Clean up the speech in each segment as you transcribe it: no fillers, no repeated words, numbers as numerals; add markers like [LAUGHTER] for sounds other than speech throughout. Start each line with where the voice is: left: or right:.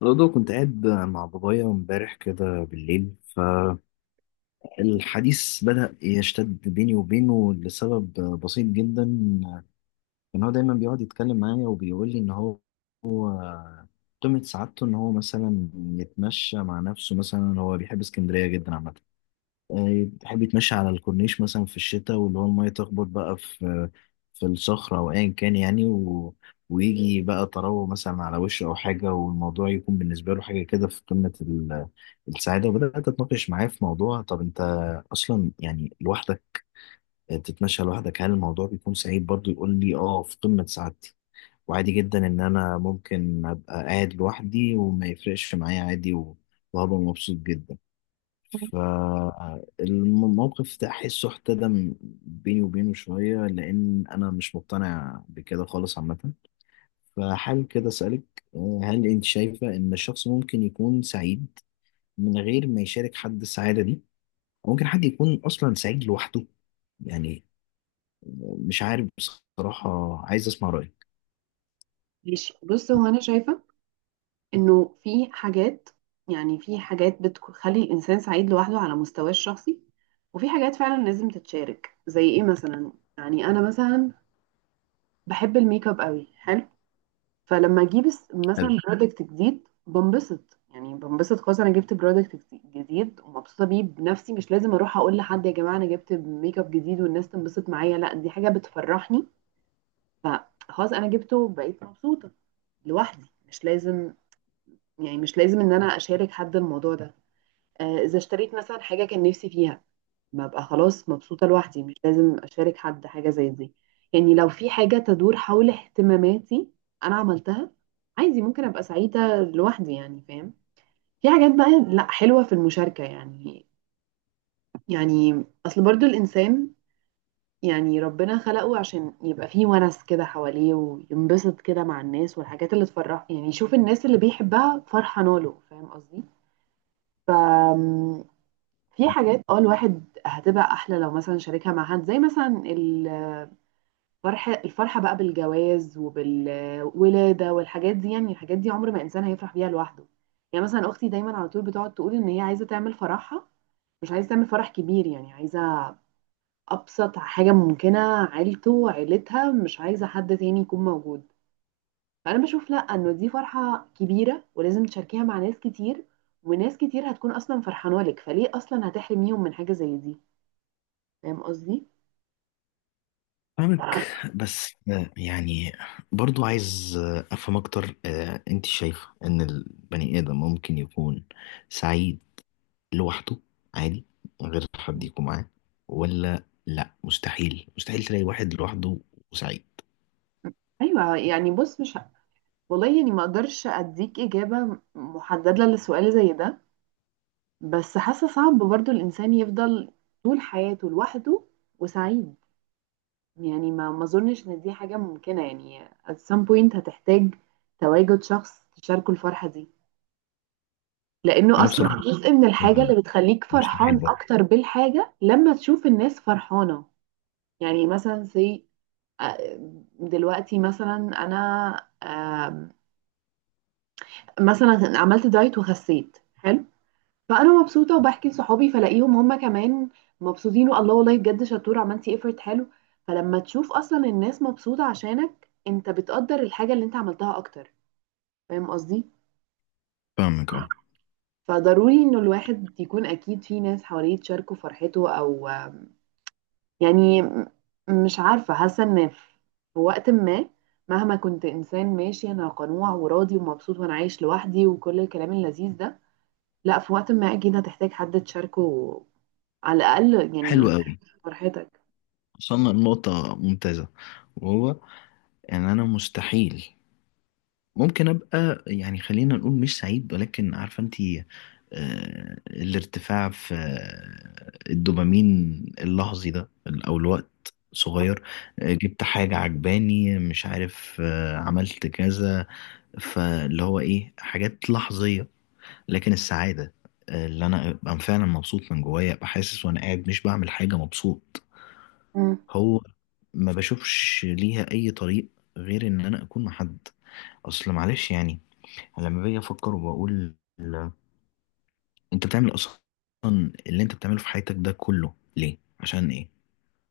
left: برضه كنت قاعد مع بابايا امبارح كده بالليل. فالحديث بدأ يشتد بيني وبينه لسبب بسيط جدا، ان هو دايما بيقعد يتكلم معايا وبيقول لي ان هو قمة سعادته ان هو مثلا يتمشى مع نفسه. مثلا هو بيحب اسكندرية جدا عامة، تحب تمشي على الكورنيش مثلا في الشتاء، واللي هو المية تخبط بقى في الصخرة أو أيا كان يعني، ويجي بقى تروه مثلا على وشه أو حاجة، والموضوع يكون بالنسبة له حاجة كده في قمة السعادة. وبدأت أتناقش معاه في موضوع، طب أنت أصلا يعني لوحدك تتمشى لوحدك، هل الموضوع بيكون سعيد؟ برضه يقول لي آه في قمة سعادتي، وعادي جدا إن أنا ممكن أبقى قاعد لوحدي وما يفرقش معايا عادي، وهبقى مبسوط جدا. فالموقف ده أحسه احتدم بيني وبينه شوية، لأن أنا مش مقتنع بكده خالص عامة. فحال كده أسألك، هل أنت شايفة إن الشخص ممكن يكون سعيد من غير ما يشارك حد السعادة دي؟ أو ممكن حد يكون أصلا سعيد لوحده؟ يعني مش عارف بصراحة، عايز أسمع رأيك.
right: ماشي، بص، هو انا شايفه انه في حاجات. يعني في حاجات بتخلي الانسان سعيد لوحده على مستواه الشخصي، وفي حاجات فعلا لازم تتشارك. زي ايه مثلا؟ يعني انا مثلا بحب الميك اب قوي حلو. فلما اجيب مثلا
left: حلو.
right: برودكت جديد بنبسط. يعني بنبسط خالص. انا جبت برودكت جديد ومبسوطه بيه بنفسي، مش لازم اروح اقول لحد يا جماعه انا جبت ميك اب جديد والناس تنبسط معايا. لا، دي حاجه بتفرحني. فخلاص انا جبته وبقيت مبسوطه لوحدي. مش لازم، يعني مش لازم ان انا اشارك حد الموضوع ده. اذا اشتريت مثلا حاجه كان نفسي فيها ببقى خلاص مبسوطه لوحدي، مش لازم اشارك حد حاجه زي دي. يعني لو في حاجه تدور حول اهتماماتي انا عملتها، عادي ممكن ابقى سعيده لوحدي. يعني فاهم؟ في حاجات بقى لا حلوه في المشاركه. يعني اصل برضو الانسان، يعني ربنا خلقه عشان يبقى فيه ونس كده حواليه وينبسط كده مع الناس والحاجات اللي تفرحه. يعني يشوف الناس اللي بيحبها فرحانه له. فاهم قصدي؟ في حاجات اه الواحد هتبقى احلى لو مثلا شاركها مع حد، زي مثلا الفرحه الفرحه بقى بالجواز وبالولاده والحاجات دي. يعني الحاجات دي عمر ما انسان هيفرح بيها لوحده. يعني مثلا اختي دايما على طول بتقعد تقول ان هي عايزه تعمل فرحها، مش عايزه تعمل فرح كبير. يعني عايزه ابسط حاجه ممكنه، عيلتها، مش عايزه حد تاني يكون موجود. فانا بشوف لا، انه دي فرحه كبيره ولازم تشاركيها مع ناس كتير، وناس كتير هتكون اصلا فرحانه لك، فليه اصلا هتحرميهم من حاجه زي دي؟ فاهم قصدي؟
left: فاهمك، بس يعني برضو عايز افهم اكتر. انت شايفه ان البني ادم ممكن يكون سعيد لوحده عادي، من غير حد يكون معاه؟ ولا لا، مستحيل تلاقي واحد لوحده وسعيد؟
right: ايوه يعني، بص، مش والله يعني ما اقدرش اديك اجابه محدده لسؤال زي ده. بس حاسه صعب برضو الانسان يفضل طول حياته لوحده وسعيد. يعني ما اظنش ان دي حاجه ممكنه. يعني at some point هتحتاج تواجد شخص تشاركه الفرحه دي، لانه
left: انا
right: اصلا
left: بصراحة
right: جزء من الحاجه
left: بحبها،
right: اللي بتخليك
left: مستحيل
right: فرحان
left: برضه.
right: اكتر بالحاجه لما تشوف الناس فرحانه. يعني مثلا زي، آه، دلوقتي مثلا انا آه، مثلا عملت دايت وخسيت حلو. فانا مبسوطه وبحكي لصحابي فلاقيهم هم كمان مبسوطين. والله والله بجد شطوره، عملتي ايفورت حلو. فلما تشوف اصلا الناس مبسوطه عشانك انت بتقدر الحاجه اللي انت عملتها اكتر. فاهم قصدي؟
left: فاهمك اهو.
right: فضروري انه الواحد يكون اكيد في ناس حواليه تشاركه فرحته، او يعني مش عارفه. حاسه ان في وقت ما مهما كنت انسان ماشي، انا قنوع وراضي ومبسوط وانا عايش لوحدي وكل الكلام اللذيذ ده، لا، في وقت ما اكيد هتحتاج حد تشاركه على الاقل يعني
left: حلو قوي،
right: فرحتك.
left: وصلنا لنقطة ممتازة، وهو ان انا مستحيل ممكن ابقى يعني، خلينا نقول مش سعيد، ولكن عارفة انت الارتفاع في الدوبامين اللحظي ده، او الوقت صغير، جبت حاجة عجباني، مش عارف، عملت كذا. فاللي هو ايه، حاجات لحظية. لكن السعادة اللي انا ابقى فعلا مبسوط من جوايا، ابقى حاسس وانا قاعد مش بعمل حاجة مبسوط،
right: مم.
left: هو ما بشوفش ليها اي طريق غير ان انا اكون مع حد. اصل معلش يعني، أنا لما باجي افكر وبقول، ال- انت بتعمل اصلا اللي انت بتعمله في حياتك ده كله ليه، عشان ايه؟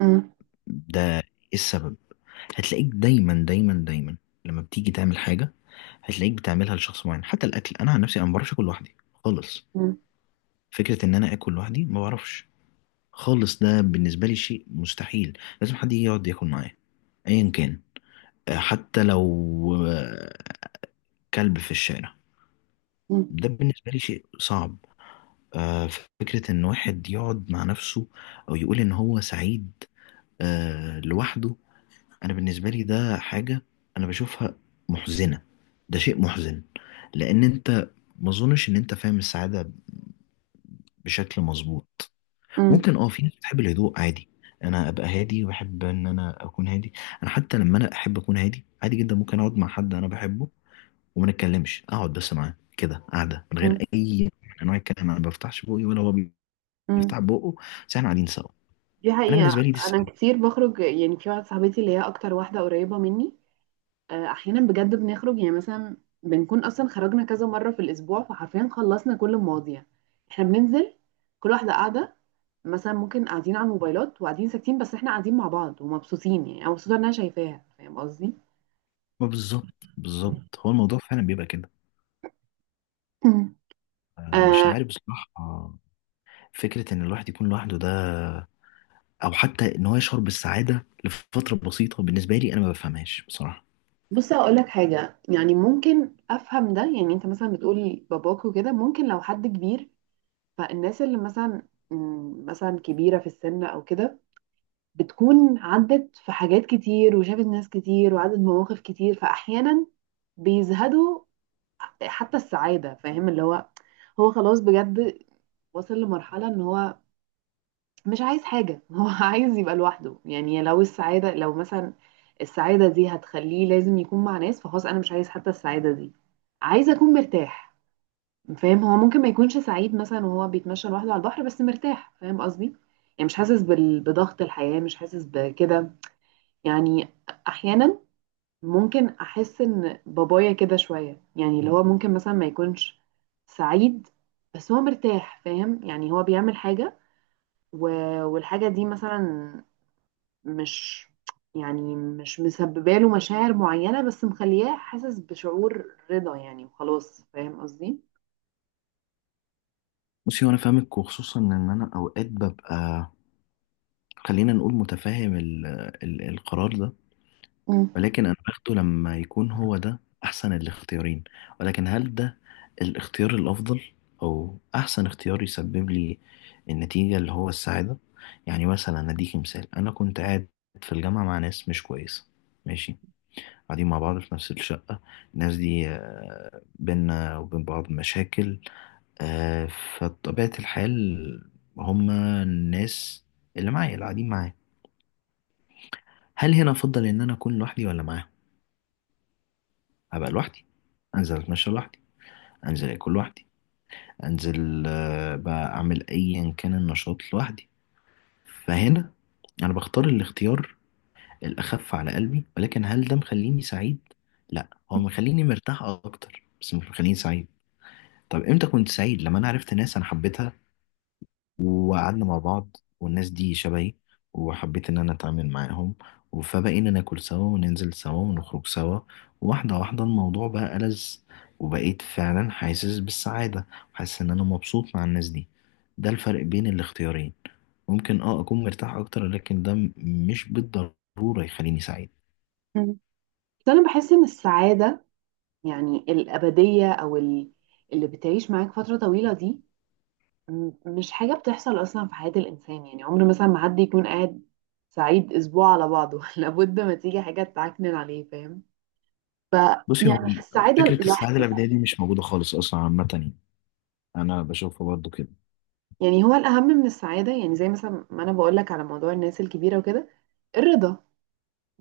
right: مم.
left: ده ايه السبب؟ هتلاقيك دايما لما بتيجي تعمل حاجه، هتلاقيك بتعملها لشخص معين. حتى الاكل، انا عن نفسي انا ما بعرفش اكل لوحدي خالص.
right: مم.
left: فكرة إن أنا آكل لوحدي ما بعرفش خالص، ده بالنسبة لي شيء مستحيل، لازم حد يجي يقعد ياكل معايا أيا كان. حتى لو آه، كلب في الشارع.
right: مم.
left: ده بالنسبة لي شيء صعب. آه، فكرة إن واحد يقعد مع نفسه أو يقول إن هو سعيد لوحده، أنا بالنسبة لي ده حاجة أنا بشوفها محزنة. ده شيء محزن، لأن أنت ما أظنش إن أنت فاهم السعادة بشكل مظبوط.
right: مم.
left: ممكن اه في ناس بتحب الهدوء عادي، انا ابقى هادي وبحب ان انا اكون هادي. انا حتى لما انا احب اكون هادي عادي جدا، ممكن اقعد مع حد انا بحبه وما نتكلمش، اقعد بس معاه كده قاعده من
right: مم.
left: غير اي نوع من انواع الكلام، انا ما بفتحش بوقي ولا هو
right: مم.
left: بيفتح بقه، بس احنا قاعدين سوا.
right: دي
left: انا
right: حقيقة.
left: بالنسبه لي دي
right: انا
left: السعاده.
right: كتير بخرج، يعني في واحده صاحبتي اللي هي اكتر واحده قريبه مني، احيانا بجد بنخرج. يعني مثلا بنكون اصلا خرجنا كذا مره في الاسبوع فحرفيا خلصنا كل المواضيع. احنا بننزل، كل واحده قاعده، مثلا ممكن قاعدين على الموبايلات وقاعدين ساكتين، بس احنا قاعدين مع بعض ومبسوطين. يعني انا مبسوطه ان انا شايفاها. فاهم قصدي؟
left: ما بالظبط بالظبط، هو الموضوع فعلا بيبقى كده.
right: مم.
left: مش
right: آه،
left: عارف بصراحه، فكره ان الواحد يكون لوحده ده، او حتى ان هو يشعر بالسعاده لفتره بسيطه، بالنسبه لي انا ما بفهمهاش بصراحه.
right: بص، هقول لك حاجة. يعني ممكن أفهم ده. يعني أنت مثلا بتقول باباك وكده، ممكن لو حد كبير، فالناس اللي مثلا مثلا كبيرة في السن أو كده، بتكون عدت في حاجات كتير وشافت ناس كتير وعدت مواقف كتير، فأحيانا بيزهدوا حتى السعادة. فاهم؟ اللي هو، هو خلاص بجد وصل لمرحلة إن هو مش عايز حاجة [LAUGHS] هو عايز يبقى لوحده. يعني لو السعادة لو مثلا السعادة دي هتخليه لازم يكون مع ناس، فخلاص أنا مش عايز حتى السعادة دي، عايز أكون مرتاح. فاهم؟ هو ممكن ما يكونش سعيد مثلا وهو بيتمشى لوحده على البحر بس مرتاح. فاهم قصدي؟ يعني مش حاسس بضغط الحياة، مش حاسس بكده. يعني أحيانا ممكن أحس إن بابايا كده شوية، يعني اللي هو ممكن مثلا ما يكونش سعيد، بس هو مرتاح. فاهم؟ يعني هو بيعمل حاجة و... والحاجة دي مثلا مش، يعني مش مسببه له مشاعر معينة، بس مخلياه حاسس بشعور رضا يعني. وخلاص. فاهم قصدي؟
left: بصي، وانا فاهمك، وخصوصا ان انا اوقات ببقى، خلينا نقول متفاهم ال القرار ده،
right: مم.
left: ولكن انا باخده لما يكون هو ده احسن الاختيارين. ولكن هل ده الاختيار الافضل او احسن اختيار يسبب لي النتيجة اللي هو السعادة؟ يعني مثلا اديكي مثال، انا كنت قاعد في الجامعة مع ناس مش كويسة ماشي، قاعدين مع بعض في نفس الشقة. الناس دي بينا وبين بعض مشاكل. آه، فطبيعة الحال، هما الناس اللي معايا اللي قاعدين معايا، هل هنا أفضل إن أنا أكون لوحدي ولا معاهم؟ أبقى لوحدي، أنزل أتمشى لوحدي، أنزل أكل لوحدي، أنزل بقى أعمل أيا كان النشاط لوحدي. فهنا أنا بختار الاختيار الأخف على قلبي، ولكن هل ده مخليني سعيد؟ لا، هو مخليني مرتاح أكتر بس مش مخليني سعيد. طب إمتى كنت سعيد؟ لما أنا عرفت ناس أنا حبيتها وقعدنا مع بعض، والناس دي شبهي وحبيت ان انا اتعامل معاهم، فبقينا ناكل سوا وننزل سوا ونخرج سوا. واحدة واحدة الموضوع بقى ألذ، وبقيت فعلا حاسس بالسعادة، حاسس ان انا مبسوط مع الناس دي. ده الفرق بين الاختيارين. ممكن اه اكون مرتاح اكتر، لكن ده مش بالضرورة يخليني سعيد.
right: مم. بس انا بحس ان السعادة، يعني الأبدية او اللي بتعيش معاك فترة طويلة دي، مش حاجة بتحصل اصلا في حياة الانسان. يعني عمر مثلا ما حد يكون قاعد سعيد اسبوع على بعضه [LAUGHS] لابد ما تيجي حاجة تعكنن عليه. فاهم؟ ف
left: بصي، هو
right: يعني السعادة
left: فكرة السعادة
right: لحظة.
left: الأبدية دي مش موجودة خالص أصلا عامة يعني، أنا بشوفها برضه كده.
right: يعني هو الأهم من السعادة، يعني زي مثلا ما أنا بقولك على موضوع الناس الكبيرة وكده، الرضا.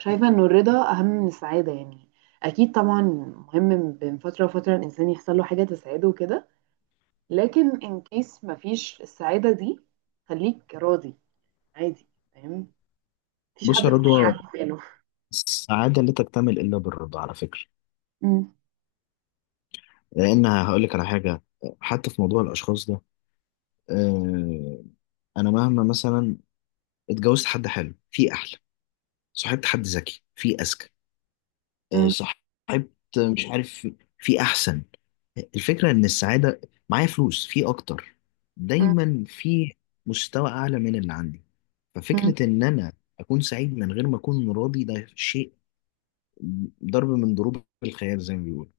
right: شايفة إنه الرضا أهم من السعادة. يعني أكيد طبعا مهم بين فترة وفترة الإنسان يحصل له حاجة تسعده وكده، لكن إن كيس مفيش السعادة دي، خليك راضي، عادي. فاهم؟ مفيش حد
left: بص يا
right: بيضايقك في
left: رضوى،
right: حاله.
left: السعادة لا تكتمل إلا بالرضا على فكرة.
right: أمم،
left: لان هقول لك على حاجه، حتى في موضوع الاشخاص ده، آه، انا مهما مثلا اتجوزت حد حلو في احلى، صاحبت حد ذكي في اذكى،
right: أمم،
left: صاحبت، مش عارف، في احسن، الفكره ان السعاده، معايا فلوس في اكتر،
right: أمم،
left: دايما في مستوى اعلى من اللي عندي.
right: أمم.
left: ففكره ان انا اكون سعيد من غير ما اكون راضي، ده شيء ضرب من ضروب الخيال زي ما بيقولوا.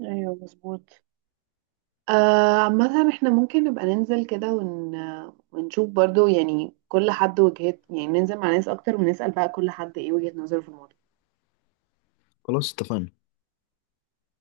right: ايوه مظبوط. عامة احنا ممكن نبقى ننزل كده ونشوف برضو، يعني كل حد وجهات، يعني ننزل مع ناس اكتر ونسأل بقى كل حد ايه وجهة نظره في الموضوع.
left: خلاص اتفقنا.